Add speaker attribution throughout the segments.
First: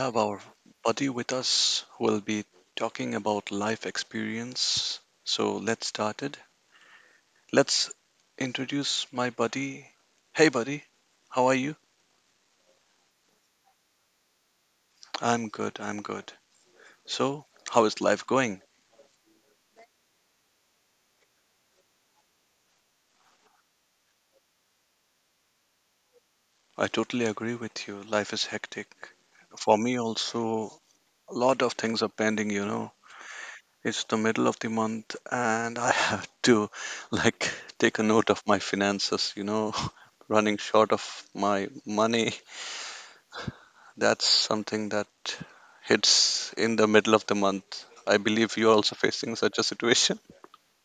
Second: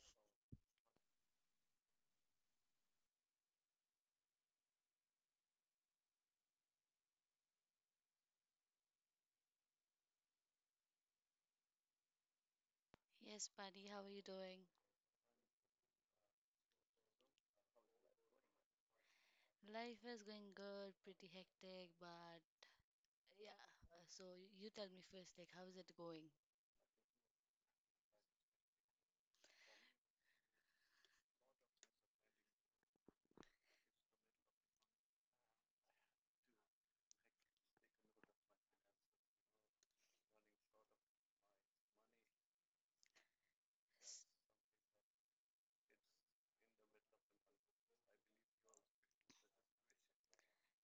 Speaker 1: have our buddy with us who will be talking about life experience. So let's start it. Let's introduce my buddy. Hey buddy, how are you?
Speaker 2: Yes, Patty, how are you doing?
Speaker 1: I'm good, I'm good. So, how is life going?
Speaker 2: Life is going good, pretty hectic, but yeah. So you tell me first, like, how is it going?
Speaker 1: I totally agree with you. Life is hectic. For me also, a lot of things are pending. It's the middle of the month and I have to, like, take a note of my finances, running short of my money.
Speaker 2: S-
Speaker 1: That's something that hits in the middle of the month. I believe you're also facing such a situation.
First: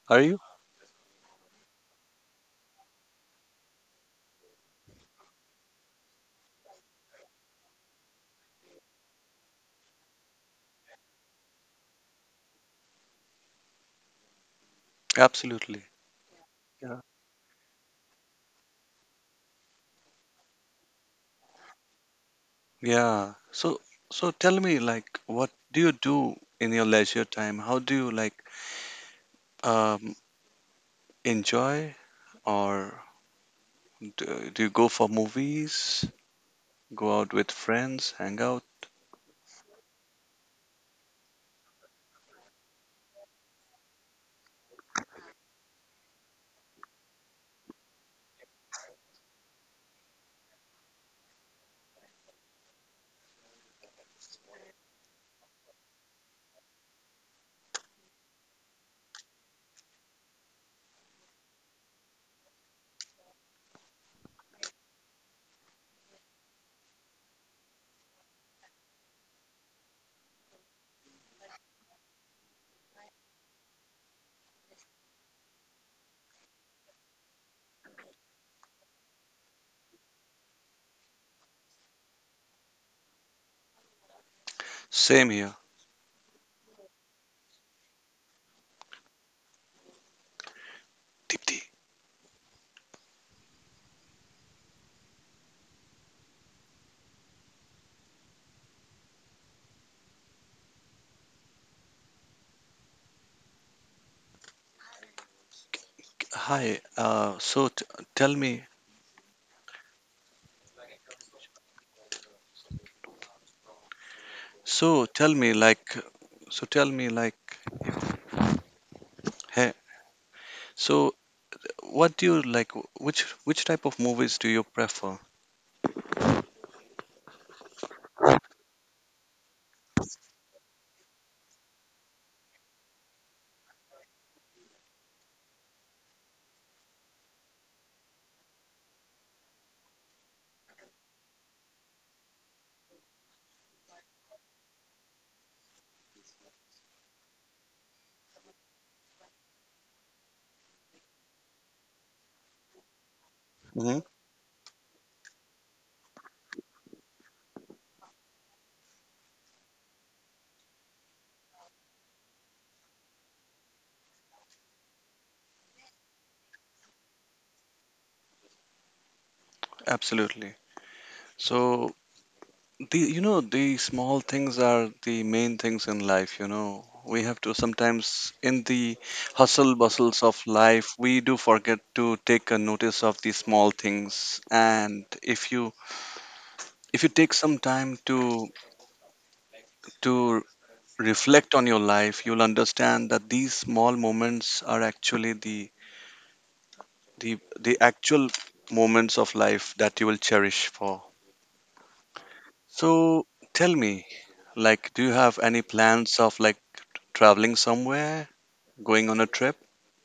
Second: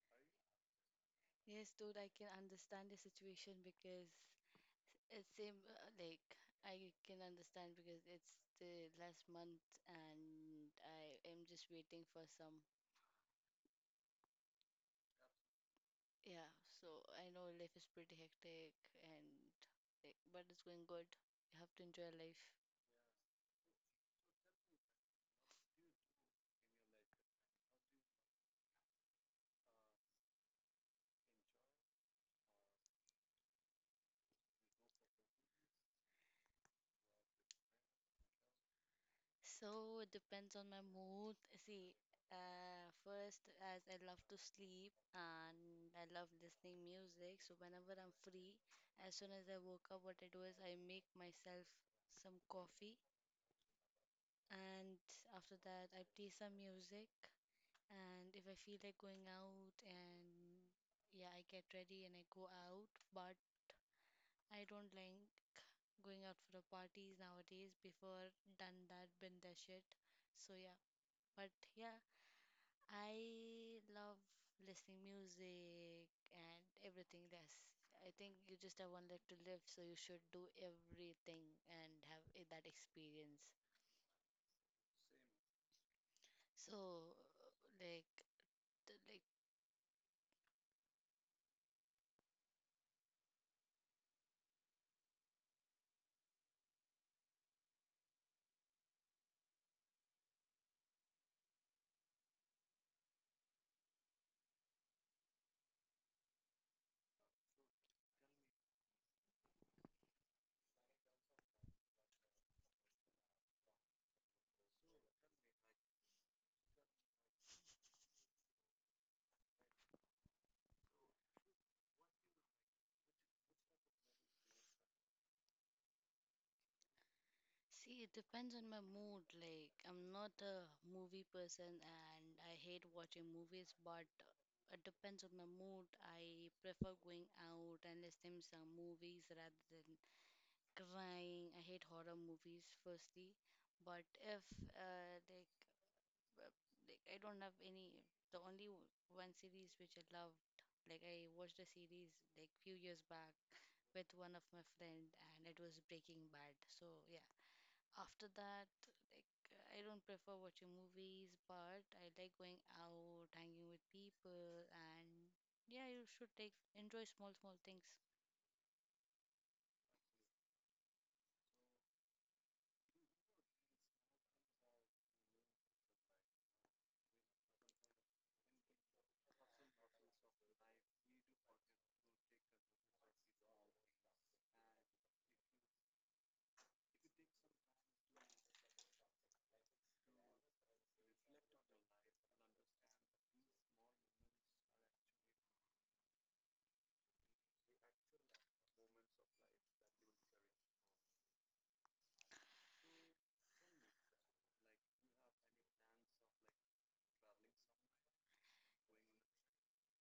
Speaker 1: Are you?
Speaker 2: Yes, dude, I can understand the situation because it's same, uh, like, I can understand because it's the last month and I am just waiting for some.
Speaker 1: Absolutely.
Speaker 2: Yeah,
Speaker 1: Yeah.
Speaker 2: so I know life is pretty hectic and, like, but it's going good. You have to enjoy life.
Speaker 1: Yeah. So tell me, like, what do you do in your leisure time? How do you like um enjoy, or do you go for movies, go out with friends, hang out?
Speaker 2: So it depends on my mood. See, first, as I love to sleep and I love listening music, so whenever I'm free, as soon as I woke up, what I do is I make myself some coffee, and after that, I play some music. And if I feel like going out, and yeah, I get ready and I go out, but I don't like going out for the parties nowadays. Before done that, been that shit. So yeah. But yeah, I love listening music and everything. That's, I think, you just have one life to live, so you should do everything and have that experience.
Speaker 1: Same here.
Speaker 2: So, like, the- like,
Speaker 1: Deepti. Hi. Tell me so tell me like so tell me like hey so What do you like? Which type of movies do you prefer?
Speaker 2: see, it depends on my mood. Like, I'm not a movie person, and I hate watching movies, but it depends on my mood. I prefer going out and listening some movies rather than crying. I hate horror movies firstly, but if uh, like uh, like I don't have any. The only w- One series which I loved, like I watched a series like few years back
Speaker 1: Hmm.
Speaker 2: with one of my friend, and it was Breaking Bad. So yeah, after that, like I don't prefer watching movies, but I like going out, hanging with people, and yeah, you should take enjoy small small things.
Speaker 1: Absolutely. So the you know the small things are the main things in life, you know. We have to, sometimes in the hustle bustles of life, we do forget to take a notice of the small things. And if you take some time to reflect on your life, you'll understand that these small moments are actually the the actual moments of life that you will cherish for. So tell me, like, do you have any plans of, like, traveling somewhere, going on a trip?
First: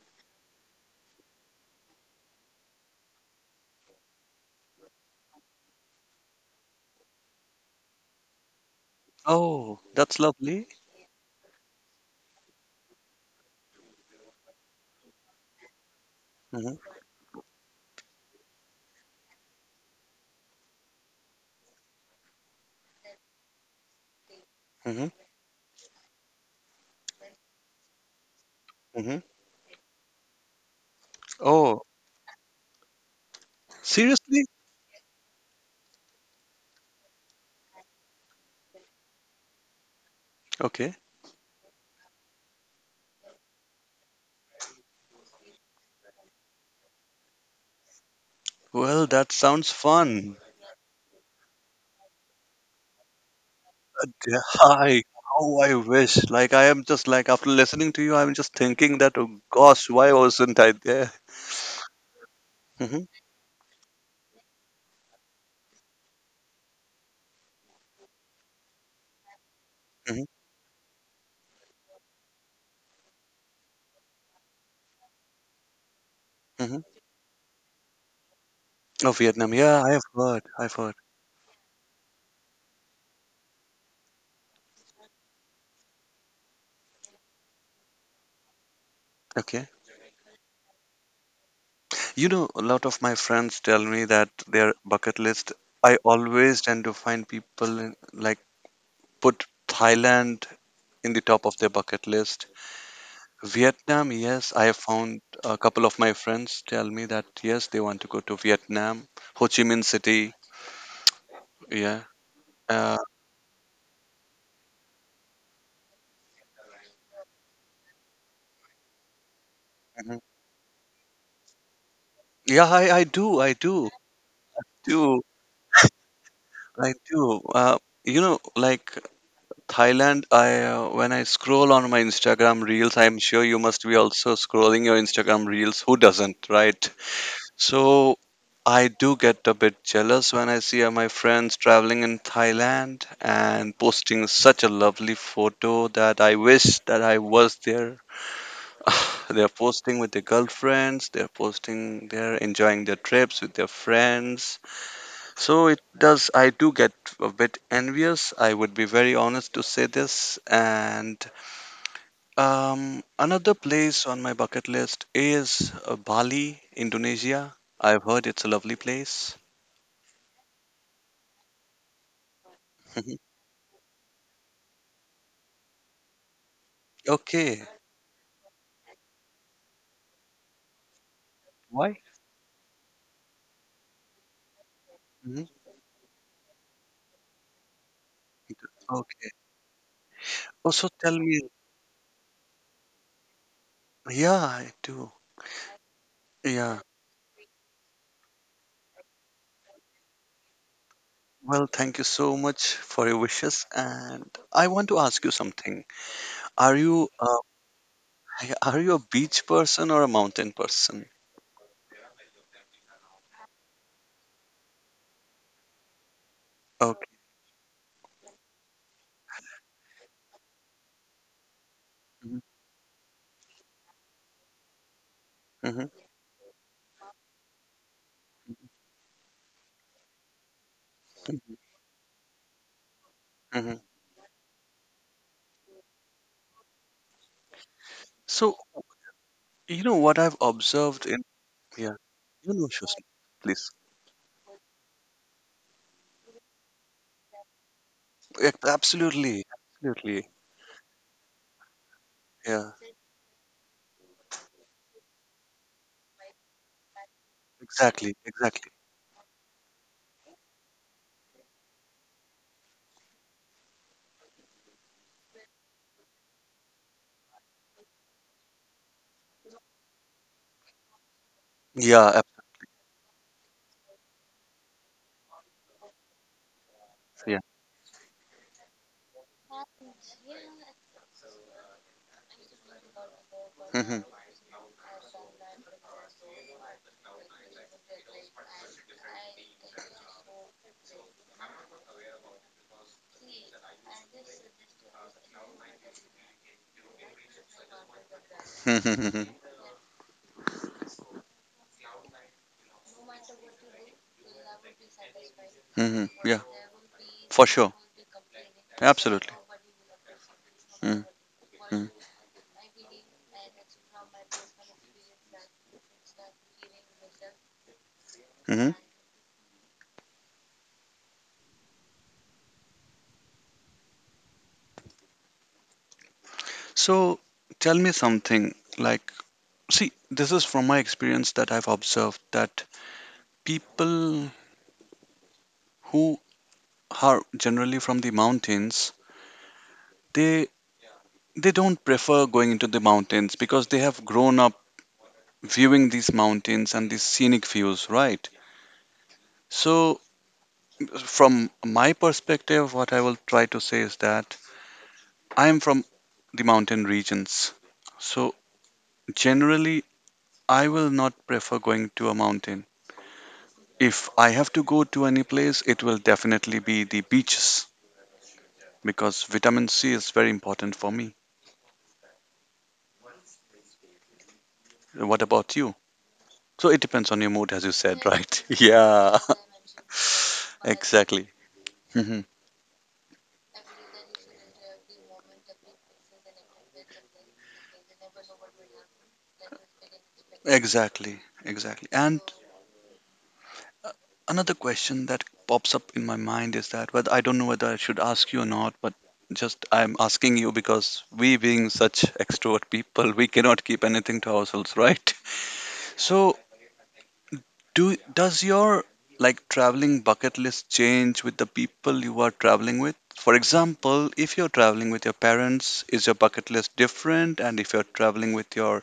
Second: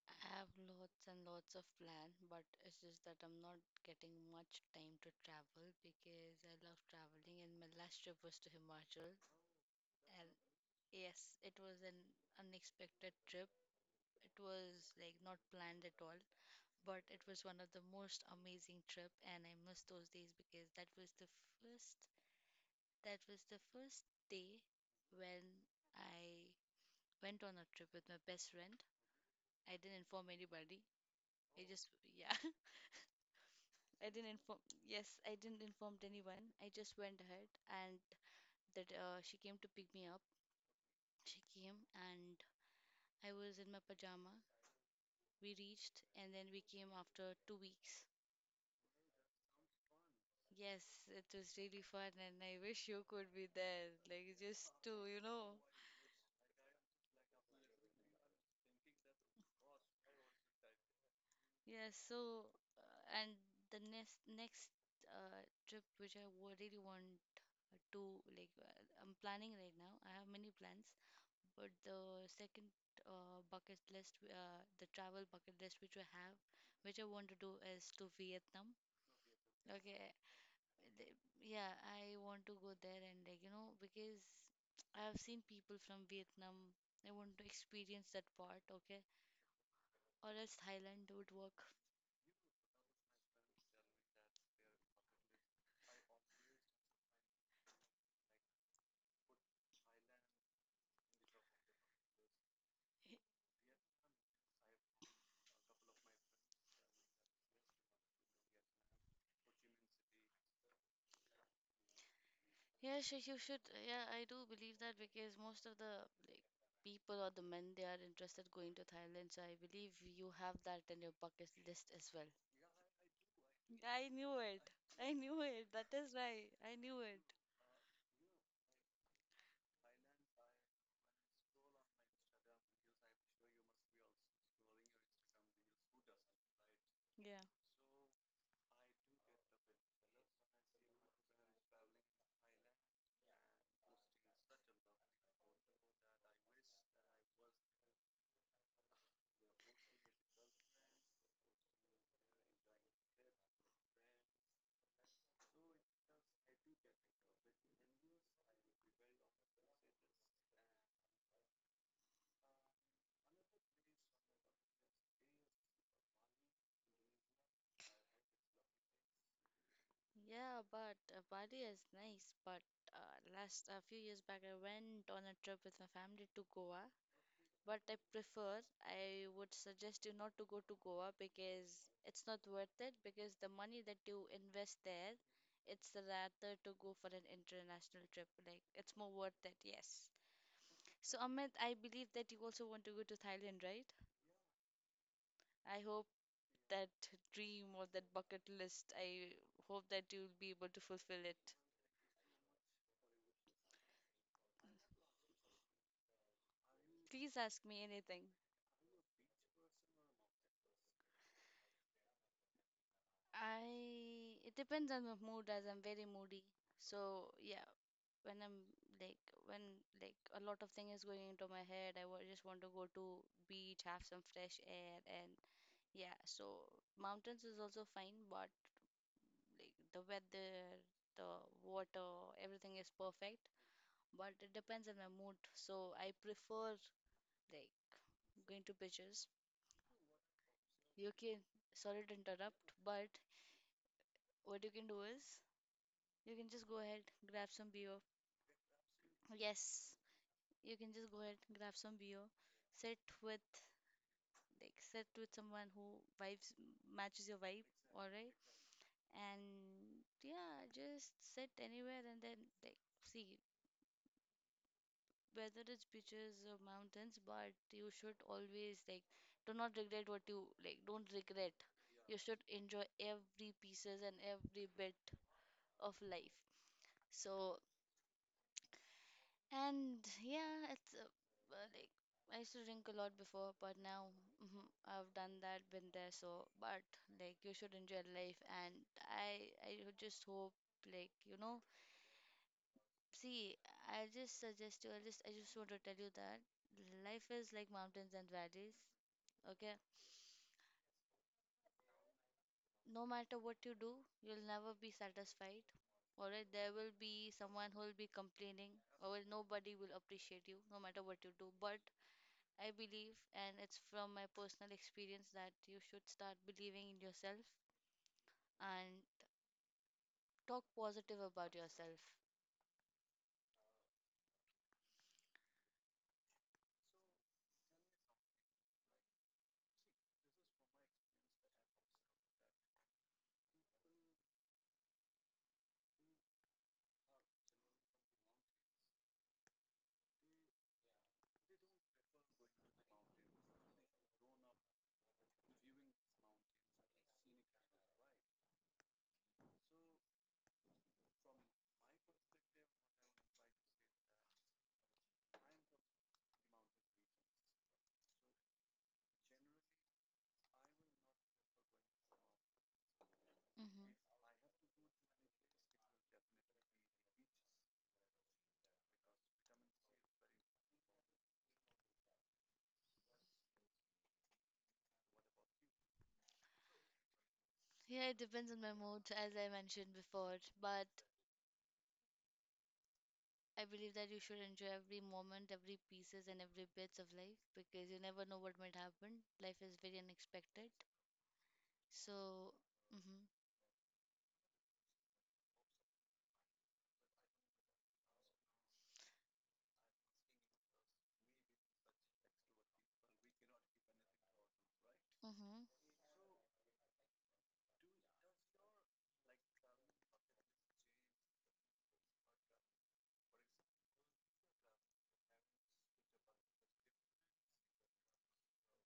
Speaker 2: I have lots and lots of plan, but it's just that I'm not getting much time to travel because I love traveling and my last trip was to Himachal
Speaker 1: Oh, that's
Speaker 2: and
Speaker 1: lovely.
Speaker 2: yes, it was an unexpected trip. It was like not planned at all,
Speaker 1: Hmm.
Speaker 2: but it was one of the most amazing trip and I miss those days because first that was the first day
Speaker 1: Hmm.
Speaker 2: when I went on a trip with my best friend.
Speaker 1: Hmm.
Speaker 2: I didn't inform anybody. I
Speaker 1: Oh,
Speaker 2: just yeah. I didn't
Speaker 1: seriously?
Speaker 2: inform. Yes, I didn't inform anyone. I just went ahead, and that she came to pick me up.
Speaker 1: Okay.
Speaker 2: She came, and I was in my pajama. We reached, and then we came after 2 weeks.
Speaker 1: Well, that sounds fun.
Speaker 2: Yes, it was really fun, and I wish you could be there, like just
Speaker 1: Hi.
Speaker 2: to, you know.
Speaker 1: How I wish. Like, I am just, like, after listening to you, I'm just thinking that, oh gosh, why wasn't I there?
Speaker 2: Yes, so uh,
Speaker 1: Hmm.
Speaker 2: and the next trip which I really want to, like, I'm planning right now. I
Speaker 1: Hmm.
Speaker 2: have many plans. But the second bucket list, the travel bucket list which I have, which
Speaker 1: Hmm.
Speaker 2: I want to do is to Vietnam.
Speaker 1: Oh, Vietnam. Yeah, I have
Speaker 2: Okay,
Speaker 1: heard. I've heard.
Speaker 2: yeah, I want to go there and, like, you know, because I have seen people from Vietnam. I want to experience that part. Okay,
Speaker 1: Okay.
Speaker 2: or else Thailand would work.
Speaker 1: You know, a lot of my friends tell me that their bucket list, I always tend to find people like, put Thailand in the top of their bucket list. Vietnam, yes, I have found a couple of my friends tell me that, yes, they want to go to Vietnam, Ho Chi Minh City. Yeah.
Speaker 2: Yeah,
Speaker 1: Uh,
Speaker 2: you should. Yeah, I do believe that because most of the, like, people or the men they are interested going to Thailand. So I believe
Speaker 1: mhm.
Speaker 2: you have that in your bucket list as well.
Speaker 1: Yeah, I do, I do,
Speaker 2: I knew it. I
Speaker 1: do,
Speaker 2: knew it. That is why I
Speaker 1: I
Speaker 2: knew it.
Speaker 1: do. You know, like, Thailand, I, when I scroll on my Instagram reels, I'm sure you must be also scrolling your Instagram reels. Who doesn't, right?
Speaker 2: Yeah.
Speaker 1: So I do get a bit jealous when I see my friends traveling in Thailand and posting such a lovely photo that I wish that I was there. They're posting with their girlfriends, they're posting, they're enjoying their trips with their friends. So it does, I do get a bit envious. I would be very honest to say this. And another place on my bucket list is, Bali, Indonesia. I've heard it's a lovely place.
Speaker 2: Yeah, but Bali is nice. But
Speaker 1: Mhm.
Speaker 2: last a few years back, I went on a trip with my family to Goa.
Speaker 1: Okay.
Speaker 2: But I prefer, I would suggest you not to go to Goa because it's not worth it. Because the money that you invest there,
Speaker 1: Mhm.
Speaker 2: it's rather to go for an international trip. Like, it's more
Speaker 1: Okay.
Speaker 2: worth it, yes.
Speaker 1: Also,
Speaker 2: So,
Speaker 1: tell me.
Speaker 2: Amit, I believe that you also want to go to Thailand, right?
Speaker 1: Yeah, I do.
Speaker 2: I hope
Speaker 1: Yeah.
Speaker 2: that dream or that bucket list, I hope that you'll be able to fulfill it.
Speaker 1: Well, thank you so much for your wishes. And I want to ask you something. Are you
Speaker 2: Please ask me anything.
Speaker 1: Are you a beach person or a mountain person?
Speaker 2: I, it depends on my mood as I'm very moody.
Speaker 1: Okay.
Speaker 2: So yeah, when I'm, like, when, like, a lot of thing is going into my head, I just want to go to beach, have some fresh air, and
Speaker 1: Hmm.
Speaker 2: yeah. So mountains is also fine, but, like, the weather, the water, everything is perfect.
Speaker 1: Hmm.
Speaker 2: But it depends on my mood. So I prefer, like,
Speaker 1: So,
Speaker 2: going to beaches.
Speaker 1: you know what I've observed
Speaker 2: You
Speaker 1: in,
Speaker 2: can,
Speaker 1: yeah,
Speaker 2: sorry to
Speaker 1: you know,
Speaker 2: interrupt,
Speaker 1: Shosni,
Speaker 2: but
Speaker 1: please.
Speaker 2: what you can do is you can just go ahead, grab some beer.
Speaker 1: Yeah, absolutely,
Speaker 2: Yes,
Speaker 1: absolutely.
Speaker 2: you can just go ahead and grab some beer,
Speaker 1: Yeah,
Speaker 2: sit with, like, sit with someone who vibes matches your vibe, all
Speaker 1: exactly,
Speaker 2: right?
Speaker 1: exactly.
Speaker 2: And yeah, just sit anywhere and then, like, see whether it's beaches or mountains, but you should always, like, do not regret what you, like, don't regret.
Speaker 1: Yeah,
Speaker 2: You should enjoy every pieces and every bit of life. So, and yeah, it's like I used to drink a lot before, but now mhm, I've done that, been there. So, but, like, you should enjoy life, and I would just hope, like, you know. See, I just suggest you. I just want to tell you that life is like mountains and valleys.
Speaker 1: hmm.
Speaker 2: Okay, no matter what you do, you'll never be satisfied. All
Speaker 1: Yeah,
Speaker 2: right, there will be
Speaker 1: for
Speaker 2: someone
Speaker 1: sure,
Speaker 2: who will be complaining, or will-
Speaker 1: absolutely.
Speaker 2: nobody will appreciate you, no matter
Speaker 1: Mm-hmm.
Speaker 2: what you do. But I believe, and it's from my personal experience, that you should start believing in yourself
Speaker 1: Mm-hmm.
Speaker 2: and talk positive about yourself.
Speaker 1: So, tell me something, like, see, this is from my experience that I've observed that people who are generally from the mountains, they they don't prefer going into the mountains because they have grown up viewing these mountains and these scenic views, right? So, from my perspective, what I will try to say is that I am from the mountain regions. So, generally, I will not prefer going to a mountain.
Speaker 2: Hmm.
Speaker 1: If I have to go to any place, it will definitely be the beaches because vitamin C is very important for me. What about you? So, it depends on your mood, as you said,
Speaker 2: Yeah, it
Speaker 1: right?
Speaker 2: depends on my mood,
Speaker 1: Yeah.
Speaker 2: as I mentioned before, but
Speaker 1: Exactly. Hmm.
Speaker 2: I believe that you should enjoy every moment, every pieces, and every bits of life because you never know what might happen. Life is very unexpected.
Speaker 1: Exactly, exactly. And
Speaker 2: So, hmm.
Speaker 1: another question that pops up in my mind is that, whether I don't know whether I should ask you or not, but just I'm asking you because, we being such extrovert people, we cannot keep anything to ourselves, right?
Speaker 2: Hmm,
Speaker 1: So, do does your, like, traveling bucket list change with the people you are traveling with? For example, if you're traveling with your parents, is your bucket list different? And if you're traveling with your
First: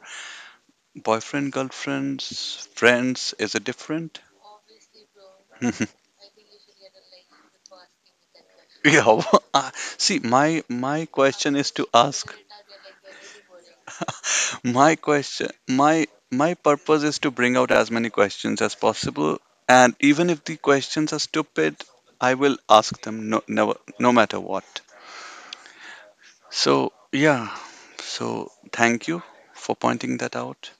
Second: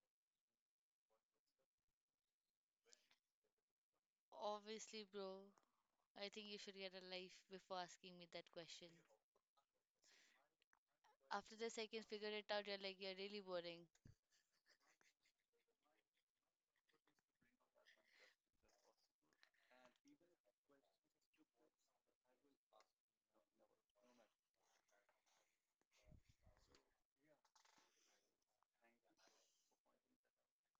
Speaker 1: boyfriend, girlfriends, friends, is it different?
Speaker 2: obviously, bro, I think you should get a life before asking me that question.
Speaker 1: Yeah. uh, see, my question
Speaker 2: After
Speaker 1: is
Speaker 2: this,
Speaker 1: to
Speaker 2: I can figure
Speaker 1: ask.
Speaker 2: it out. You're like, you're really boring.
Speaker 1: My question, my purpose is to bring out as many questions as possible, and even if the questions are stupid, I will ask them, no, never, no matter what. So yeah, so thank you for pointing that out.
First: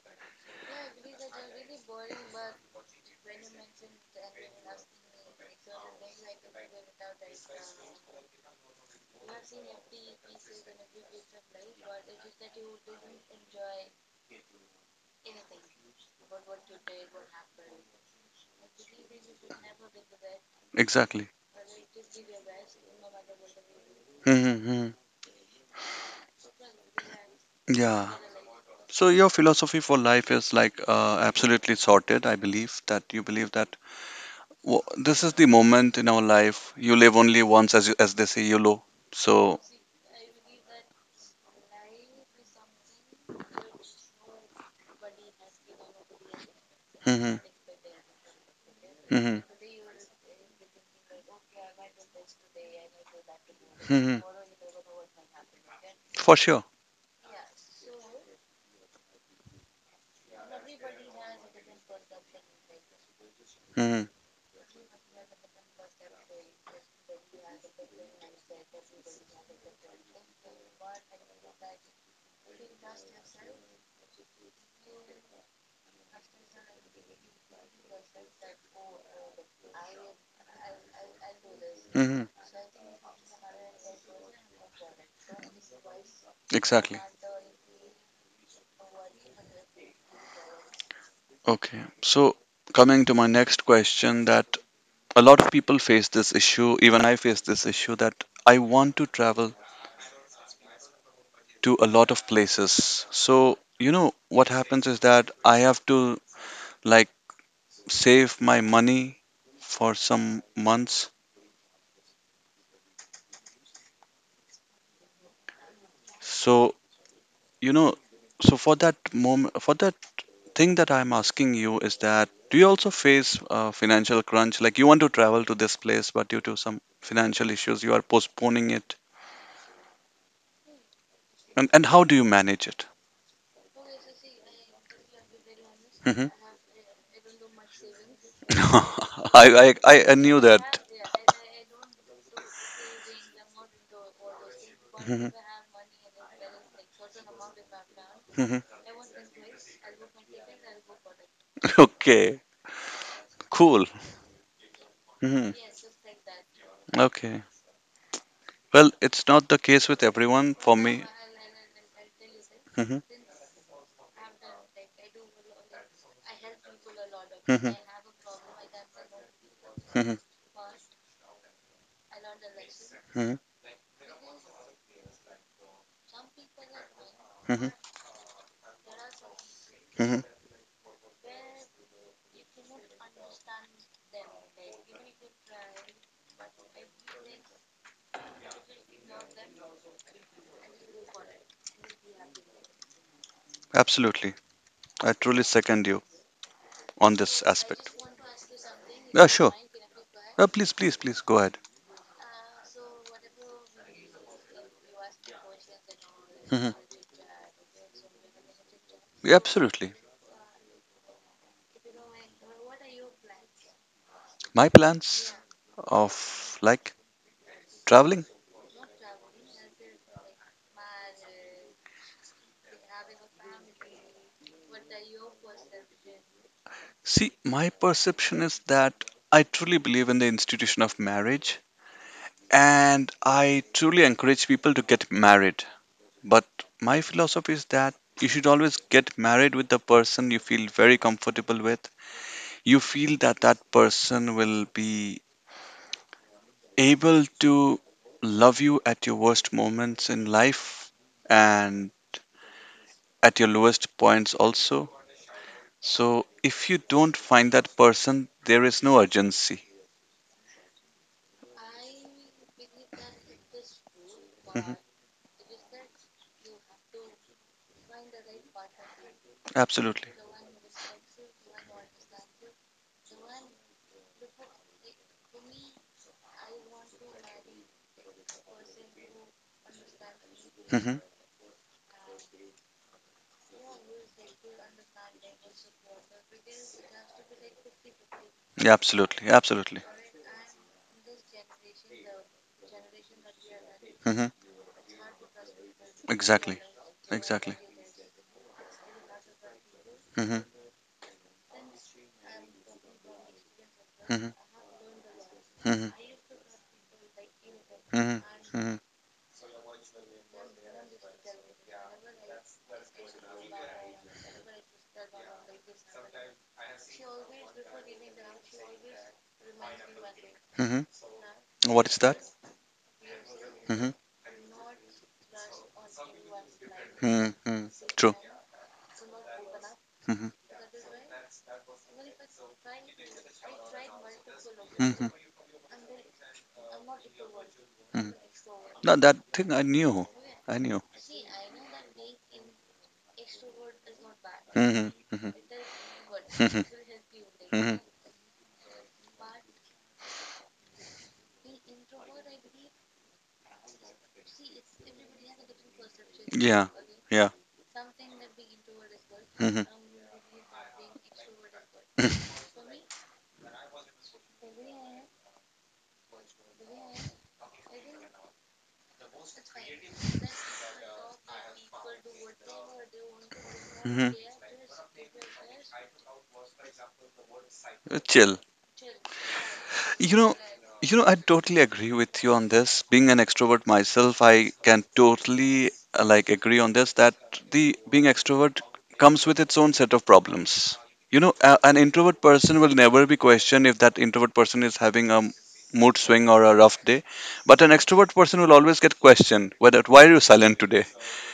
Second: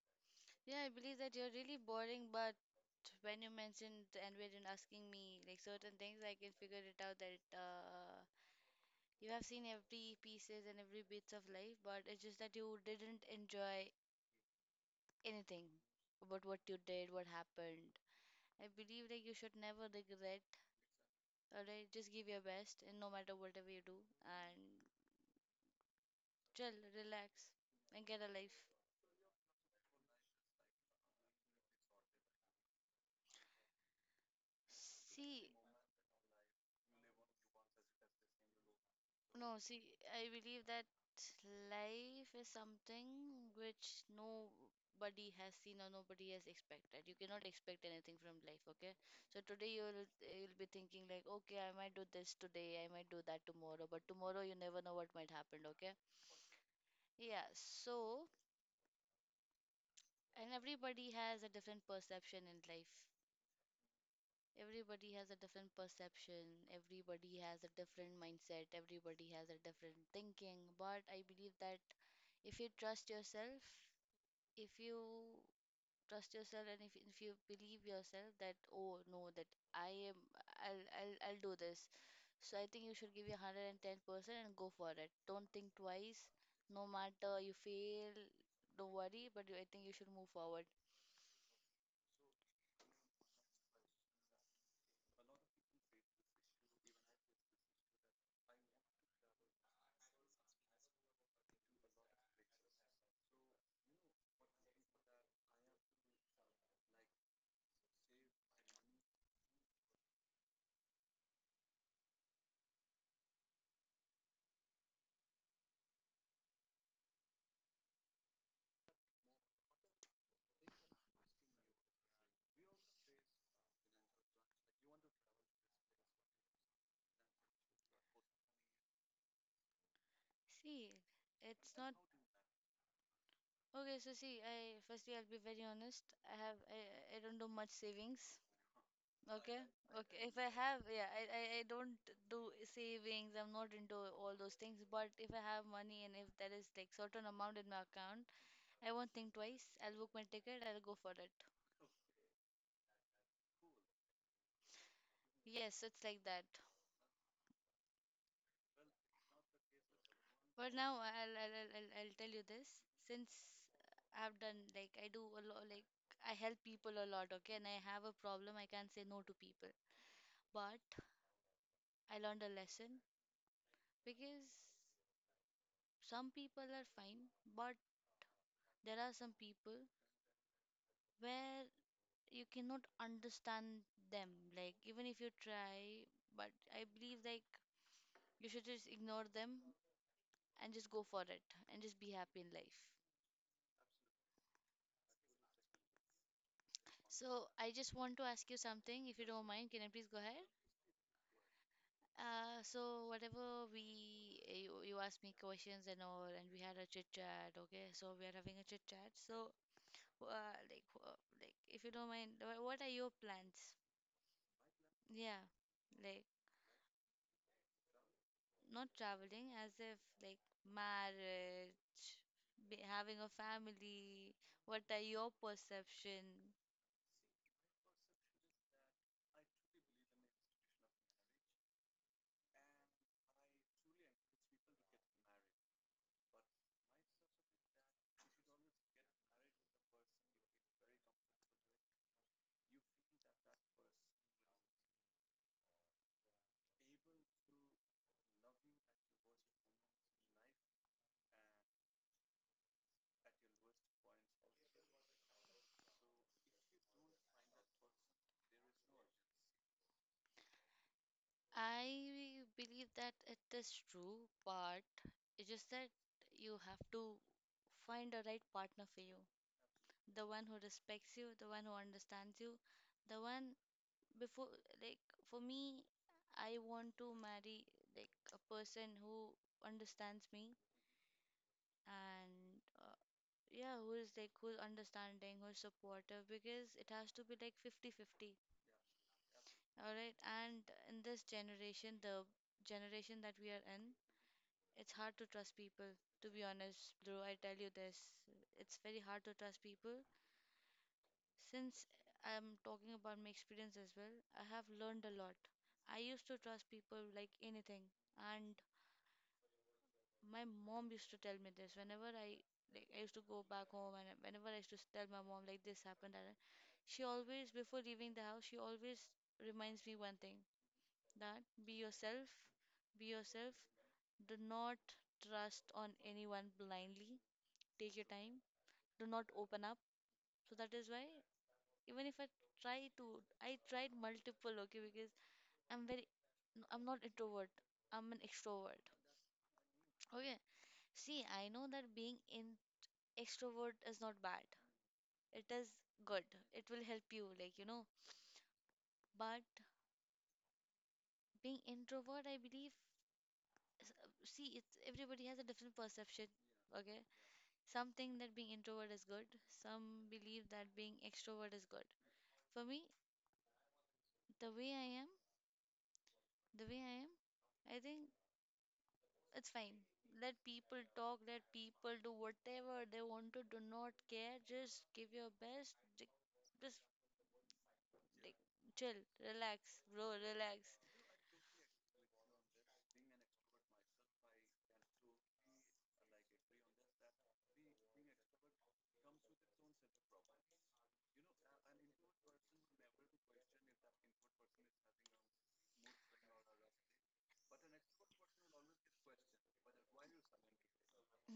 Speaker 2: Yeah, I believe that you're really boring, but when you mentioned and when you're asking me, like, certain things, I can figure it out that, you have seen every pieces and every bits of life, but it's just that you didn't enjoy anything about what you did, what happened. I believe that you should never regret.
Speaker 1: Exactly.
Speaker 2: Alright, just give your best, and no matter whatever you do, and
Speaker 1: Mm-hmm.
Speaker 2: chill, relax, and
Speaker 1: Yeah.
Speaker 2: get a life.
Speaker 1: So your philosophy for life is, like, absolutely sorted. I believe that you believe that this is the
Speaker 2: See,
Speaker 1: moment in our life. You live only once, as they say, YOLO.
Speaker 2: no,
Speaker 1: So,
Speaker 2: see, I believe that life is something which nobody has seen or nobody has expected. You
Speaker 1: hmm.
Speaker 2: cannot expect anything from life, okay?
Speaker 1: Hmm.
Speaker 2: So today you'll be thinking like, okay, I might do this today, I might do that tomorrow, but
Speaker 1: Hmm.
Speaker 2: tomorrow you never know what might happen, okay?
Speaker 1: For sure.
Speaker 2: Yeah, so and everybody has a different perception in life.
Speaker 1: Hmm.
Speaker 2: Everybody has a different perception, everybody has a different mindset, everybody has a different thinking. But I believe that if you trust yourself, if you trust yourself and if you believe yourself that oh no that I am I'll do this.
Speaker 1: Hmm.
Speaker 2: So I think you should give your 110% and go for it. Don't think twice. No
Speaker 1: Exactly.
Speaker 2: matter you fail, don't worry, but you, I think you should move forward.
Speaker 1: Okay. So, coming to my next question, that a lot of people face this issue. Even I face this issue that I want to travel to a lot of places. So, you know, what happens is that I have to, like, save my money for some months. So, you know, so for that moment, for that thing that I'm asking you is that, do you also face a financial crunch? Like, you want to travel to this place, but due to some financial issues, you are postponing it.
Speaker 2: See,
Speaker 1: And
Speaker 2: it's
Speaker 1: and
Speaker 2: not.
Speaker 1: how do you manage it?
Speaker 2: Okay, so see, I firstly I'll be very honest.
Speaker 1: Hmm.
Speaker 2: I don't do much savings. Okay,
Speaker 1: I
Speaker 2: okay. If
Speaker 1: knew
Speaker 2: I
Speaker 1: that.
Speaker 2: have, yeah, I don't do savings. I'm not into all those things. But
Speaker 1: Mhm,
Speaker 2: if I have money and if there is like certain amount in my account,
Speaker 1: mhm.
Speaker 2: I won't think twice. I'll book my ticket. I'll go for it.
Speaker 1: Okay, cool. Hmm.
Speaker 2: Yes, it's like that.
Speaker 1: Okay. Well, it's not the case with everyone.
Speaker 2: But
Speaker 1: For
Speaker 2: now
Speaker 1: me.
Speaker 2: I'll tell you this.
Speaker 1: Mhm.
Speaker 2: Since I've done, like, I do a lot, like, I help people a lot. Okay, and
Speaker 1: Mhm.
Speaker 2: I have a problem. I can't say no to people.
Speaker 1: Mhm.
Speaker 2: But I learned a lesson
Speaker 1: Mhm.
Speaker 2: because some people are fine,
Speaker 1: Mhm.
Speaker 2: but there are some people
Speaker 1: Mhm.
Speaker 2: where you cannot understand them. Like, even if you try, but I believe, like, you should just ignore them and just go for it and just be happy in life.
Speaker 1: Absolutely. I truly second you on this
Speaker 2: So, I
Speaker 1: aspect.
Speaker 2: just want to ask you something if
Speaker 1: Yeah,
Speaker 2: you don't
Speaker 1: sure.
Speaker 2: mind. Can I please go ahead?
Speaker 1: Please, please, please go ahead.
Speaker 2: So whatever you asked me questions and all, and we had
Speaker 1: Hmm.
Speaker 2: a chit chat. Okay, so we are having a chit chat.
Speaker 1: Yeah,
Speaker 2: So
Speaker 1: absolutely.
Speaker 2: uh, like uh, if you don't mind, what are your plans?
Speaker 1: My plans
Speaker 2: Yeah, like
Speaker 1: of, like, traveling.
Speaker 2: not traveling as if like marriage, be, having a family. What are your perception?
Speaker 1: See, my perception is that I truly believe in the institution of marriage and I truly encourage people to get married. But my philosophy is that you should always get married with the person you feel very comfortable with. You feel that that person will be able to love you at your worst moments in life and at your lowest points also. So if you don't find that person, there is no urgency.
Speaker 2: I believe that it is true,
Speaker 1: Hmm.
Speaker 2: but it's just that you have to find a right partner for you.
Speaker 1: Absolutely.
Speaker 2: The one who respects you, the one who understands you, the one before, like, for me, I want to marry, like, a person who understands me
Speaker 1: Hmm.
Speaker 2: and yeah, who is like who's understanding, who's supportive because it has to be like fifty-50,
Speaker 1: Yeah, absolutely. Absolutely.
Speaker 2: right, and in this generation, the generation that we are in,
Speaker 1: Hmm.
Speaker 2: it's hard to trust people. To be
Speaker 1: Exactly.
Speaker 2: honest, bro, I tell
Speaker 1: Exactly.
Speaker 2: you this, it's very hard to trust people.
Speaker 1: Hmm.
Speaker 2: Since I'm talking about my experience as well, I
Speaker 1: Hmm.
Speaker 2: have learned a lot.
Speaker 1: Hmm.
Speaker 2: I used to trust people like anything,
Speaker 1: Hmm.
Speaker 2: and
Speaker 1: Hmm.
Speaker 2: my mom used to tell me this whenever I I used to go back home, and whenever I used to tell my mom like this happened, and she always before leaving the house, she always reminds me one thing,
Speaker 1: Hmm.
Speaker 2: that
Speaker 1: What is that?
Speaker 2: be yourself,
Speaker 1: Hmm.
Speaker 2: do not trust on anyone blindly.
Speaker 1: Hmm.
Speaker 2: Take your
Speaker 1: True.
Speaker 2: time. Do not open up.
Speaker 1: Hmm.
Speaker 2: So that is why even if I try to, I tried multiple, okay,
Speaker 1: Hmm. Hmm.
Speaker 2: because I'm very, no, I'm not introvert, I'm an extrovert.
Speaker 1: No, that thing I knew.
Speaker 2: Okay,
Speaker 1: I knew.
Speaker 2: see, I know that being in extrovert is not bad.
Speaker 1: Hmm. Hmm. Hmm.
Speaker 2: It is good. It will help you, like, you
Speaker 1: Hmm.
Speaker 2: know. But being introvert, I believe, see, it's everybody has a different perception.
Speaker 1: Yeah.
Speaker 2: Okay,
Speaker 1: Yeah.
Speaker 2: some think that being introvert is good.
Speaker 1: Hmm.
Speaker 2: Some believe that being extrovert is good. For me, the way I am, the way I am, I think it's fine. Let people talk, let people do whatever they want to, do not
Speaker 1: Hmm.
Speaker 2: care. Just give your best. Just like,
Speaker 1: Chill.
Speaker 2: chill, relax, bro,
Speaker 1: You know,
Speaker 2: relax.
Speaker 1: I totally agree with you on this. Being an extrovert myself, I can totally, like, agree on this that the being extrovert comes with its own set of problems. You know, an introvert person will never be questioned if that introvert person is having a mood swing or a rough day, but an extrovert person will always get questioned, whether why are you silent today?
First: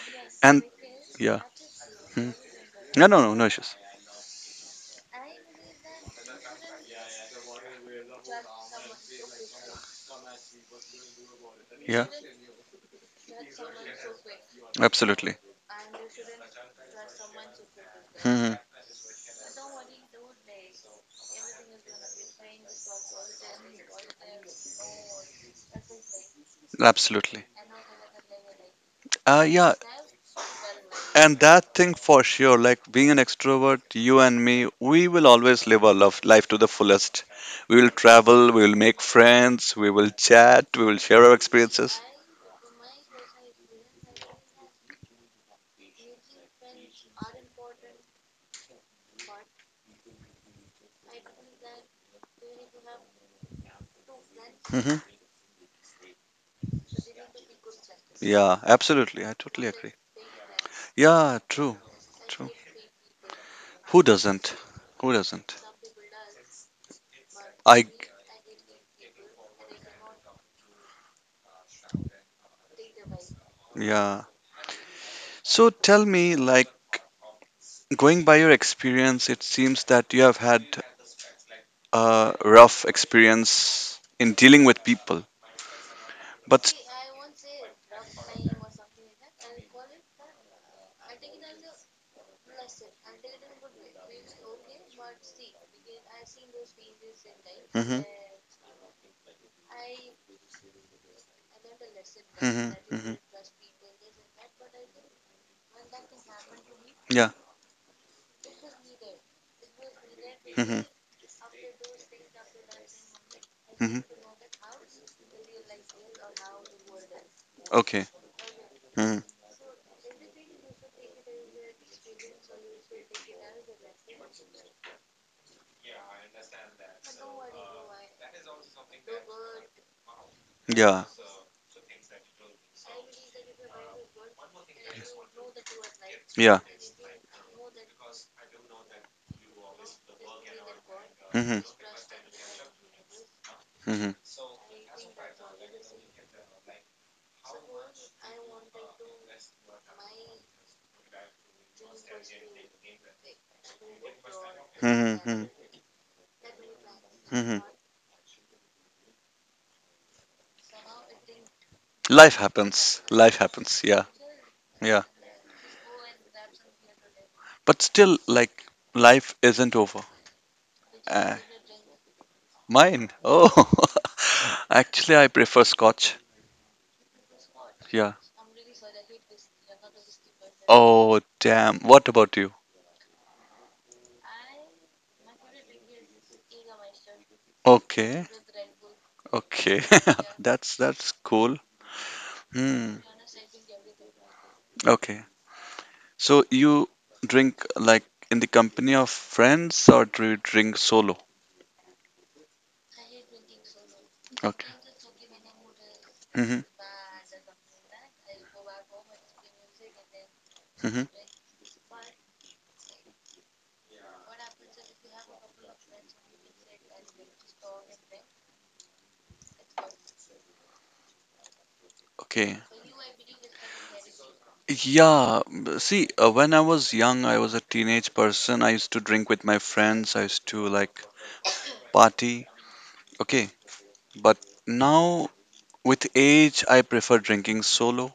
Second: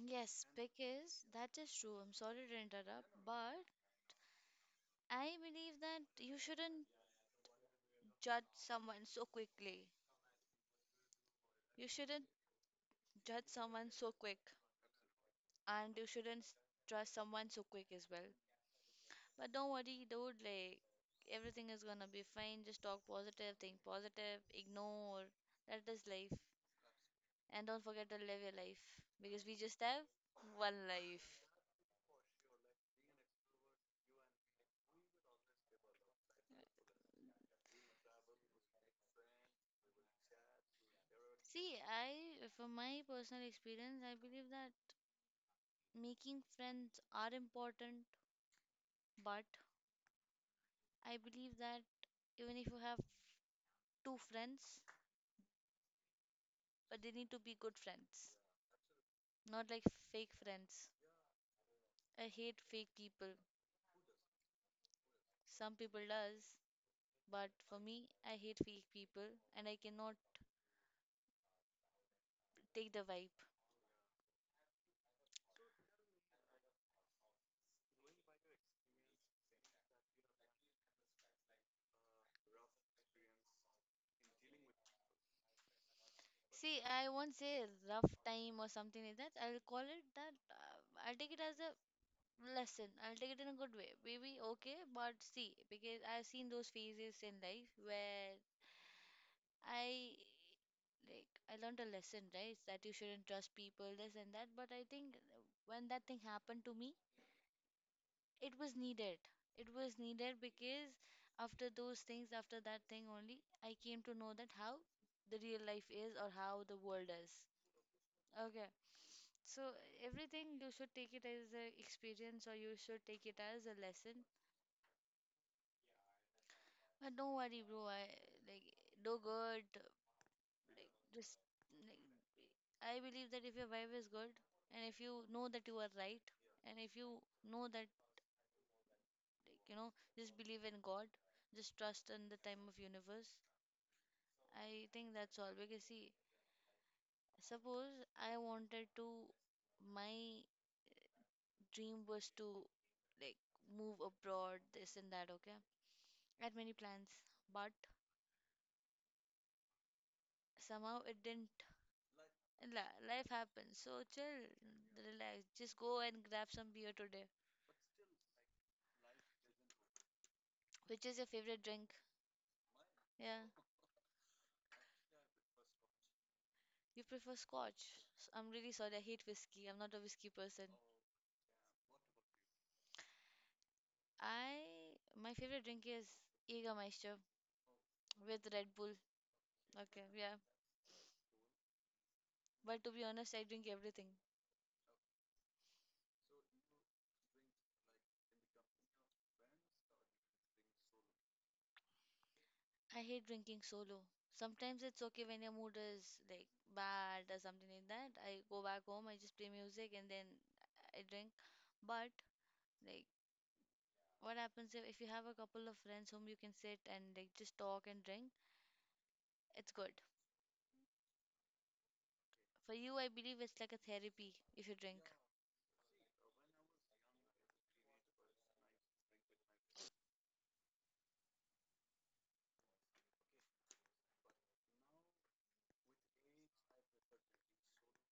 Speaker 2: Yes,
Speaker 1: And
Speaker 2: because
Speaker 1: yeah.
Speaker 2: that is true. I'm
Speaker 1: Hmm.
Speaker 2: sorry to
Speaker 1: No,
Speaker 2: interrupt,
Speaker 1: no, no, no
Speaker 2: but
Speaker 1: issues.
Speaker 2: I believe that you shouldn't judge someone so quickly. You
Speaker 1: Yeah,
Speaker 2: shouldn't judge someone so quick,
Speaker 1: absolutely.
Speaker 2: and you shouldn't trust someone so quick as well.
Speaker 1: Hmm. Hmm.
Speaker 2: But don't worry, dude. Like everything is gonna be fine. Just talk positive, think positive, ignore. That is life.
Speaker 1: Absolutely.
Speaker 2: And don't forget to live your life
Speaker 1: Uh,
Speaker 2: because we
Speaker 1: yeah,
Speaker 2: just have one life.
Speaker 1: And that thing for sure, like, being an extrovert, you and me, we will always live our love life to the fullest. We will travel, we will make friends, we will chat, we will share our
Speaker 2: See,
Speaker 1: experiences.
Speaker 2: I, from my personal experience, I believe that making friends are important, but I believe that even if you have two friends,
Speaker 1: Hmm.
Speaker 2: but they need to be good friends,
Speaker 1: Yeah, absolutely. I totally
Speaker 2: not like
Speaker 1: agree.
Speaker 2: fake friends.
Speaker 1: Yeah, true,
Speaker 2: I
Speaker 1: true.
Speaker 2: hate fake people.
Speaker 1: Who doesn't? Who doesn't?
Speaker 2: Some people does, but for
Speaker 1: I,
Speaker 2: me, I hate fake people and I cannot take the vibe.
Speaker 1: yeah. So tell me, like, going by your experience, it seems that you have had a rough experience in dealing with people, but.
Speaker 2: See, I won't say rough time or something like that. I'll call it that. I'll take it as a lesson. I'll take it in a good way. Maybe okay, but see, because I've seen those phases in life
Speaker 1: Mhm.
Speaker 2: where I I learned a lesson, right?
Speaker 1: Mhm.
Speaker 2: That you
Speaker 1: Mhm.
Speaker 2: shouldn't trust people, this and that. But I think when that thing happened to me,
Speaker 1: Yeah.
Speaker 2: it was needed. It was needed
Speaker 1: Mhm.
Speaker 2: because after those things, after that thing only, I came
Speaker 1: Mhm.
Speaker 2: to know that how the real life is or how the world is.
Speaker 1: Okay.
Speaker 2: Okay.
Speaker 1: Mhm.
Speaker 2: So everything you should take it as an experience or you should take it as a lesson. But don't worry, bro. I like Do good. Like
Speaker 1: Yeah.
Speaker 2: just like I believe that if your vibe is good and if you know that you are right
Speaker 1: Yeah.
Speaker 2: and if you know that like you know just believe in god,
Speaker 1: Mhm.
Speaker 2: just trust in the time of universe.
Speaker 1: Mhm.
Speaker 2: I think that's all because see, suppose I wanted to, my dream was to, like, move abroad, this and
Speaker 1: Mhm.
Speaker 2: that,
Speaker 1: Mhm.
Speaker 2: okay. I had many plans
Speaker 1: Mhm.
Speaker 2: but somehow it didn't.
Speaker 1: Life happens.
Speaker 2: Life
Speaker 1: Life
Speaker 2: happens,
Speaker 1: happens. Yeah.
Speaker 2: so chill,
Speaker 1: Yeah.
Speaker 2: relax, just go and grab some beer today.
Speaker 1: But still, like, life isn't over.
Speaker 2: Which is your
Speaker 1: Uh,
Speaker 2: favorite drink?
Speaker 1: mine.
Speaker 2: Yeah,
Speaker 1: Oh. Actually, I prefer Scotch.
Speaker 2: you prefer scotch.
Speaker 1: Yeah.
Speaker 2: I'm really sorry, I hate whiskey, I'm not a whiskey person.
Speaker 1: Oh, damn. What about you?
Speaker 2: I My favorite drink is Jägermeister
Speaker 1: Okay.
Speaker 2: with Red Bull.
Speaker 1: Okay.
Speaker 2: Okay, yeah.
Speaker 1: That's cool.
Speaker 2: But to
Speaker 1: Hmm.
Speaker 2: be honest, I drink everything.
Speaker 1: Okay. So you drink, like, in the company of friends, or do you drink solo?
Speaker 2: I hate drinking solo.
Speaker 1: Okay.
Speaker 2: Sometimes it's okay when your mood is like
Speaker 1: Hmm.
Speaker 2: bad or something like that. I go back home, I just play music and then
Speaker 1: Hmm.
Speaker 2: I drink. But like what happens if, you have a couple of friends whom you can sit and like just talk and drink, it's good.
Speaker 1: Okay.
Speaker 2: For you, I believe it's like a therapy if you drink.
Speaker 1: Yeah. See, when I was young, I was a teenage person. I used to drink with my friends. I used to, like, party. Okay. But now, with age, I prefer drinking solo.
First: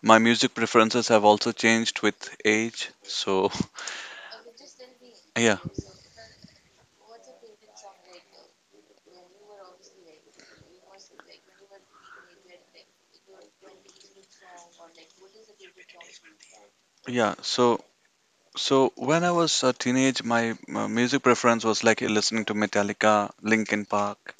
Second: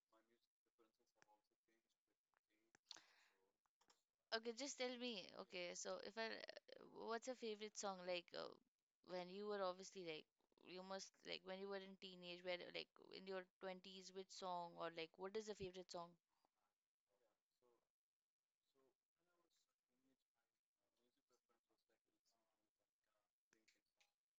Speaker 1: My music preferences have also changed with age. So,
Speaker 2: Okay, just tell me.
Speaker 1: yeah.
Speaker 2: Okay, so if I, what's your favorite song? Like when you were obviously like you must like when you were in teenage, where like in your twenties, which song or like what is your favorite song?
Speaker 1: Yeah. So, when I was a teenage, my music preference was like listening to Metallica, Linkin Park,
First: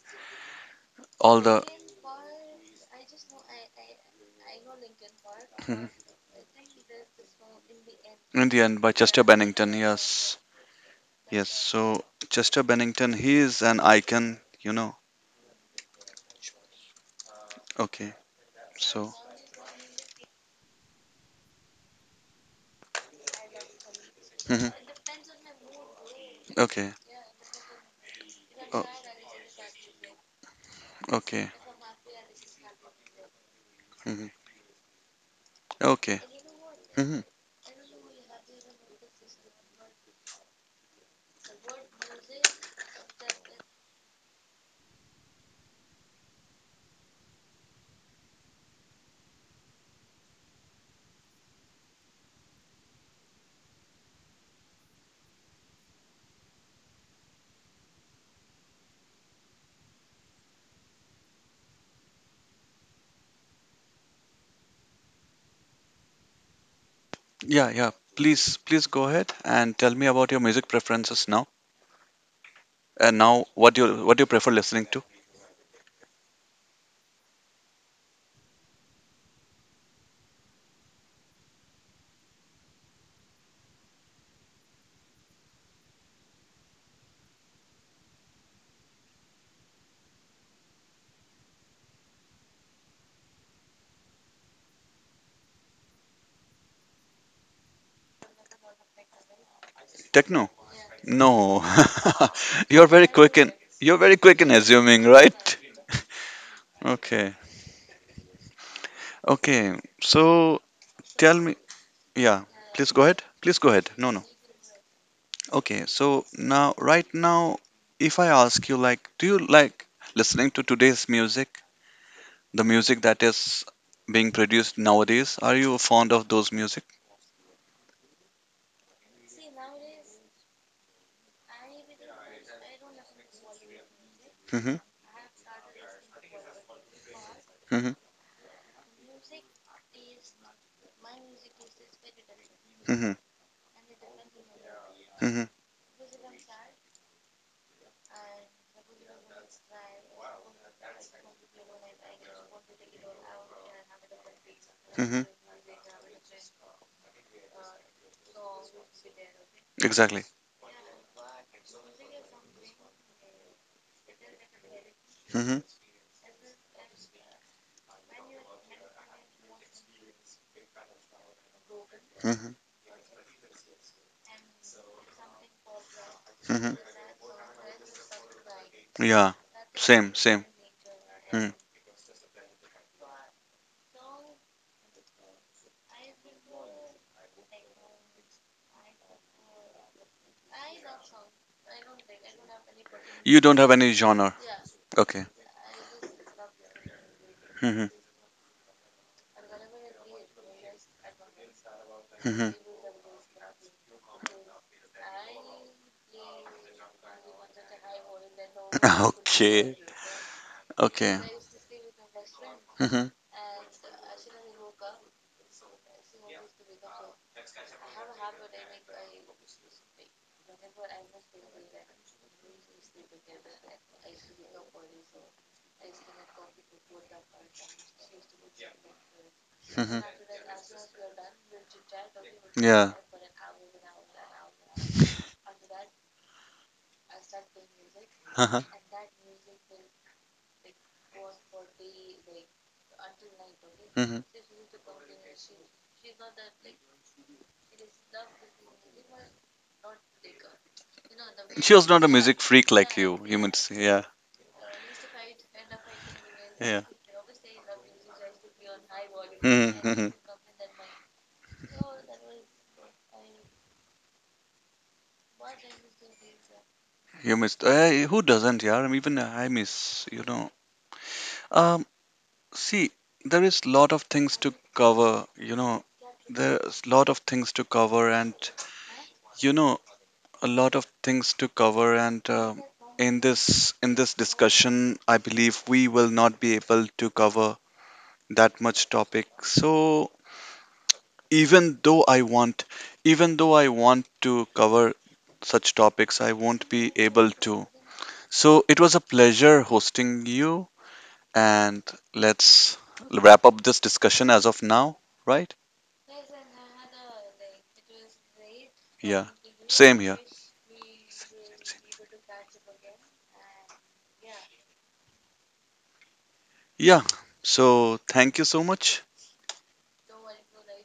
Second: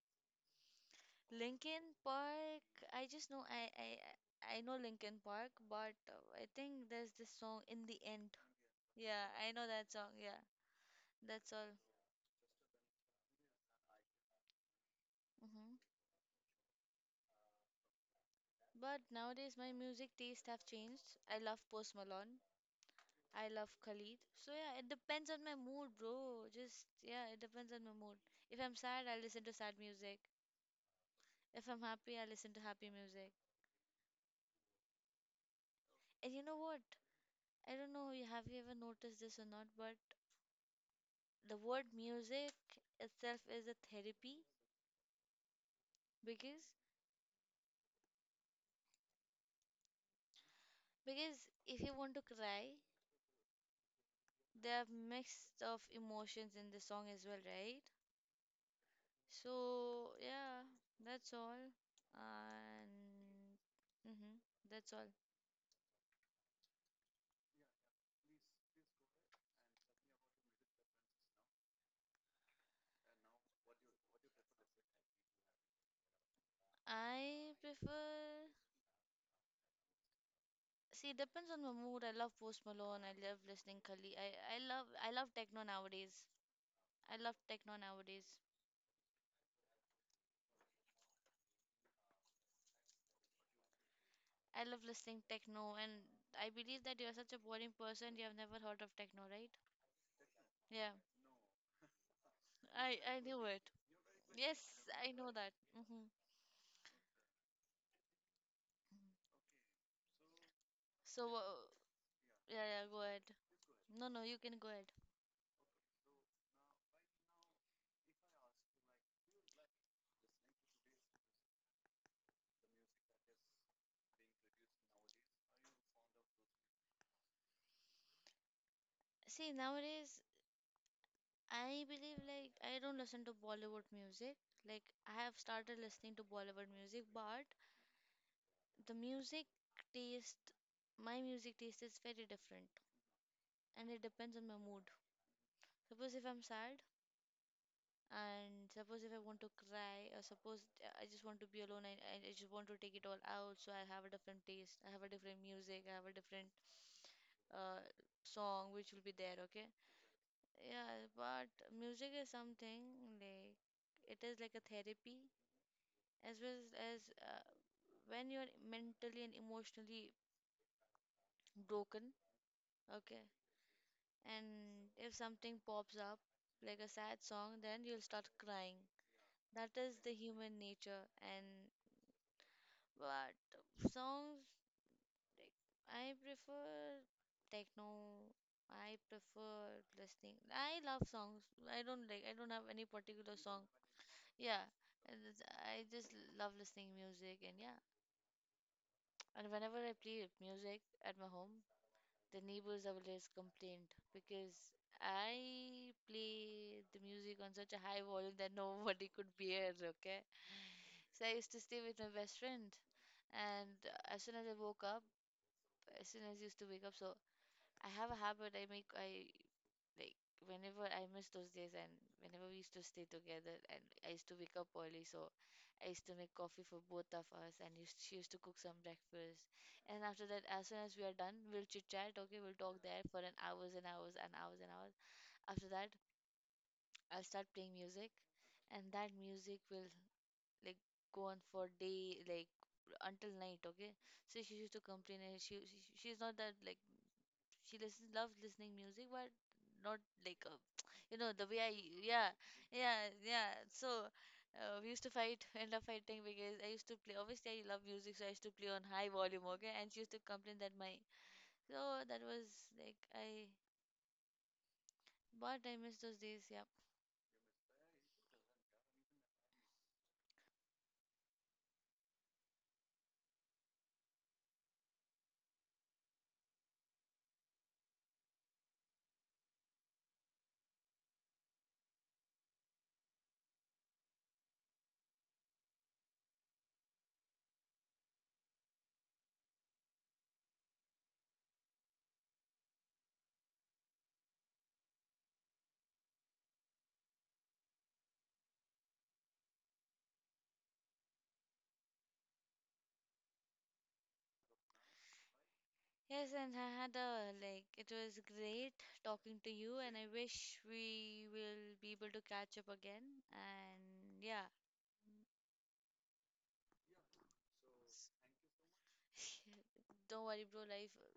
Speaker 1: all the.
Speaker 2: Linkin Park. I just know I know Linkin Park, but I think there's this song in the end.
Speaker 1: In the end, by Chester
Speaker 2: Yeah, I know
Speaker 1: Bennington.
Speaker 2: that song.
Speaker 1: Yes,
Speaker 2: Yeah,
Speaker 1: yes.
Speaker 2: that's all.
Speaker 1: So Chester Bennington, he is an icon, you know.
Speaker 2: Hmm.
Speaker 1: Okay.
Speaker 2: But
Speaker 1: So.
Speaker 2: nowadays my music taste have changed. I love Post Malone. I love Khalid. So yeah, it
Speaker 1: Hmm.
Speaker 2: depends on my mood, bro. Just
Speaker 1: Okay.
Speaker 2: yeah, it depends on my mood. If I'm
Speaker 1: Oh,
Speaker 2: sad, I listen to sad music.
Speaker 1: okay.
Speaker 2: If I'm happy, I listen to happy music.
Speaker 1: Hmm. Okay.
Speaker 2: And you know what?
Speaker 1: Hmm.
Speaker 2: I don't know, have you ever noticed this or not, but the word music itself is a therapy, because if you want to cry, there are mix of emotions in the song as well, right? So yeah, that's all. And mm-hmm, that's all.
Speaker 1: Yeah, yeah. Please, please go ahead and tell me about your music preferences now. And now, what do you prefer listening to?
Speaker 2: I prefer, see it depends on my mood. I love Post Malone. I love listening Kali. I love techno nowadays. I love techno nowadays. I love listening techno, and I believe that you're such a boring person. You have never heard of techno, right?
Speaker 1: Techno?
Speaker 2: Yeah,
Speaker 1: No. You're very
Speaker 2: I
Speaker 1: quick
Speaker 2: knew
Speaker 1: in
Speaker 2: it.
Speaker 1: you're very quick in
Speaker 2: Yes,
Speaker 1: assuming,
Speaker 2: I know that.
Speaker 1: right?
Speaker 2: Hmm.
Speaker 1: Okay. Okay. So
Speaker 2: So
Speaker 1: tell me. Yeah.
Speaker 2: yeah, yeah,
Speaker 1: Please
Speaker 2: go
Speaker 1: go
Speaker 2: ahead.
Speaker 1: ahead. Please go ahead.
Speaker 2: No,
Speaker 1: No,
Speaker 2: no,
Speaker 1: no.
Speaker 2: you can go ahead.
Speaker 1: Okay, so now, right now, if I ask you, like, do you like listening to today's music, the music that is being produced nowadays? Are you fond of those music?
Speaker 2: See, nowadays I believe like I don't listen to Bollywood music.
Speaker 1: Mm-hmm.
Speaker 2: Like I have started listening to Bollywood music, but
Speaker 1: Mm-hmm.
Speaker 2: the music taste, my music taste is very different
Speaker 1: Mm-hmm.
Speaker 2: and it depends on my mood.
Speaker 1: Mm-hmm.
Speaker 2: Suppose if I'm sad and suppose if I want to cry or suppose I just want to be alone, I just want to take it all out. So I have a different taste. I have a
Speaker 1: Mm-hmm.
Speaker 2: different music. I have a different uh, song which will be there. Okay.
Speaker 1: Exactly.
Speaker 2: Yeah, but music is something like it is like a therapy
Speaker 1: Mm-hmm.
Speaker 2: as well as when you're mentally and emotionally broken.
Speaker 1: Mm-hmm.
Speaker 2: Okay. And if something pops up,
Speaker 1: Mm-hmm.
Speaker 2: like a sad song, then you'll start crying.
Speaker 1: Yeah,
Speaker 2: That is the
Speaker 1: same, same.
Speaker 2: human nature. And
Speaker 1: Hmm.
Speaker 2: but songs, like, I prefer techno. I prefer listening. I love songs. I don't like. I don't have any particular
Speaker 1: You
Speaker 2: song.
Speaker 1: don't have any genre.
Speaker 2: Yeah, and
Speaker 1: Okay.
Speaker 2: it's- I just love listening music and yeah.
Speaker 1: Mm-hmm.
Speaker 2: And whenever I play music at my home, the
Speaker 1: Mm-hmm.
Speaker 2: neighbors always complained because I play the music on such a high volume that nobody could bear,
Speaker 1: Okay.
Speaker 2: okay?
Speaker 1: Okay.
Speaker 2: So I used to stay with my best friend.
Speaker 1: Mm-hmm.
Speaker 2: And as soon as I woke up, as soon as I used to wake up, so I have a habit I make, I like whenever I miss those days and whenever we used to stay together and I used to wake up early, so I used to make coffee for both of us and used, she used to cook some breakfast,
Speaker 1: Mm-hmm.
Speaker 2: and after that as soon as we are done, we'll chit chat, okay, we'll talk
Speaker 1: Yeah.
Speaker 2: there for an hours and hours and hours and hours. After that I'll start playing music, and that music will like go on for day like until night, okay.
Speaker 1: Mm-hmm.
Speaker 2: So she used to complain and she she's not that like she listens loves listening music but not like a you know the way I,
Speaker 1: She was not a
Speaker 2: yeah,
Speaker 1: music freak like
Speaker 2: yeah,
Speaker 1: you
Speaker 2: yeah.
Speaker 1: might say. Yeah,
Speaker 2: So we used to fight end up fighting because I
Speaker 1: yeah.
Speaker 2: used to play, obviously I love music, so I used to play on high volume, okay, and she
Speaker 1: Mm-hmm.
Speaker 2: used to complain that my, so that was like I, but I miss those days, yeah.
Speaker 1: You missed. Eh, who doesn't, yeah? Even I miss, you know. Um, see, there is lot of things to cover, you know. There's lot of things to cover, and you know, a lot of things to cover. And in this discussion, I believe we will not be able to cover that much topic. So even though I want, even though I want to cover such topics, I won't be able to. So it was a pleasure hosting you. And let's wrap up this discussion as of now, right?
Speaker 2: Yes, and I had a like it was great
Speaker 1: Yeah.
Speaker 2: talking to you and
Speaker 1: Same
Speaker 2: I
Speaker 1: here.
Speaker 2: wish we will be able to catch up again and yeah.
Speaker 1: Yeah. So thank you so much.
Speaker 2: Don't worry, bro, life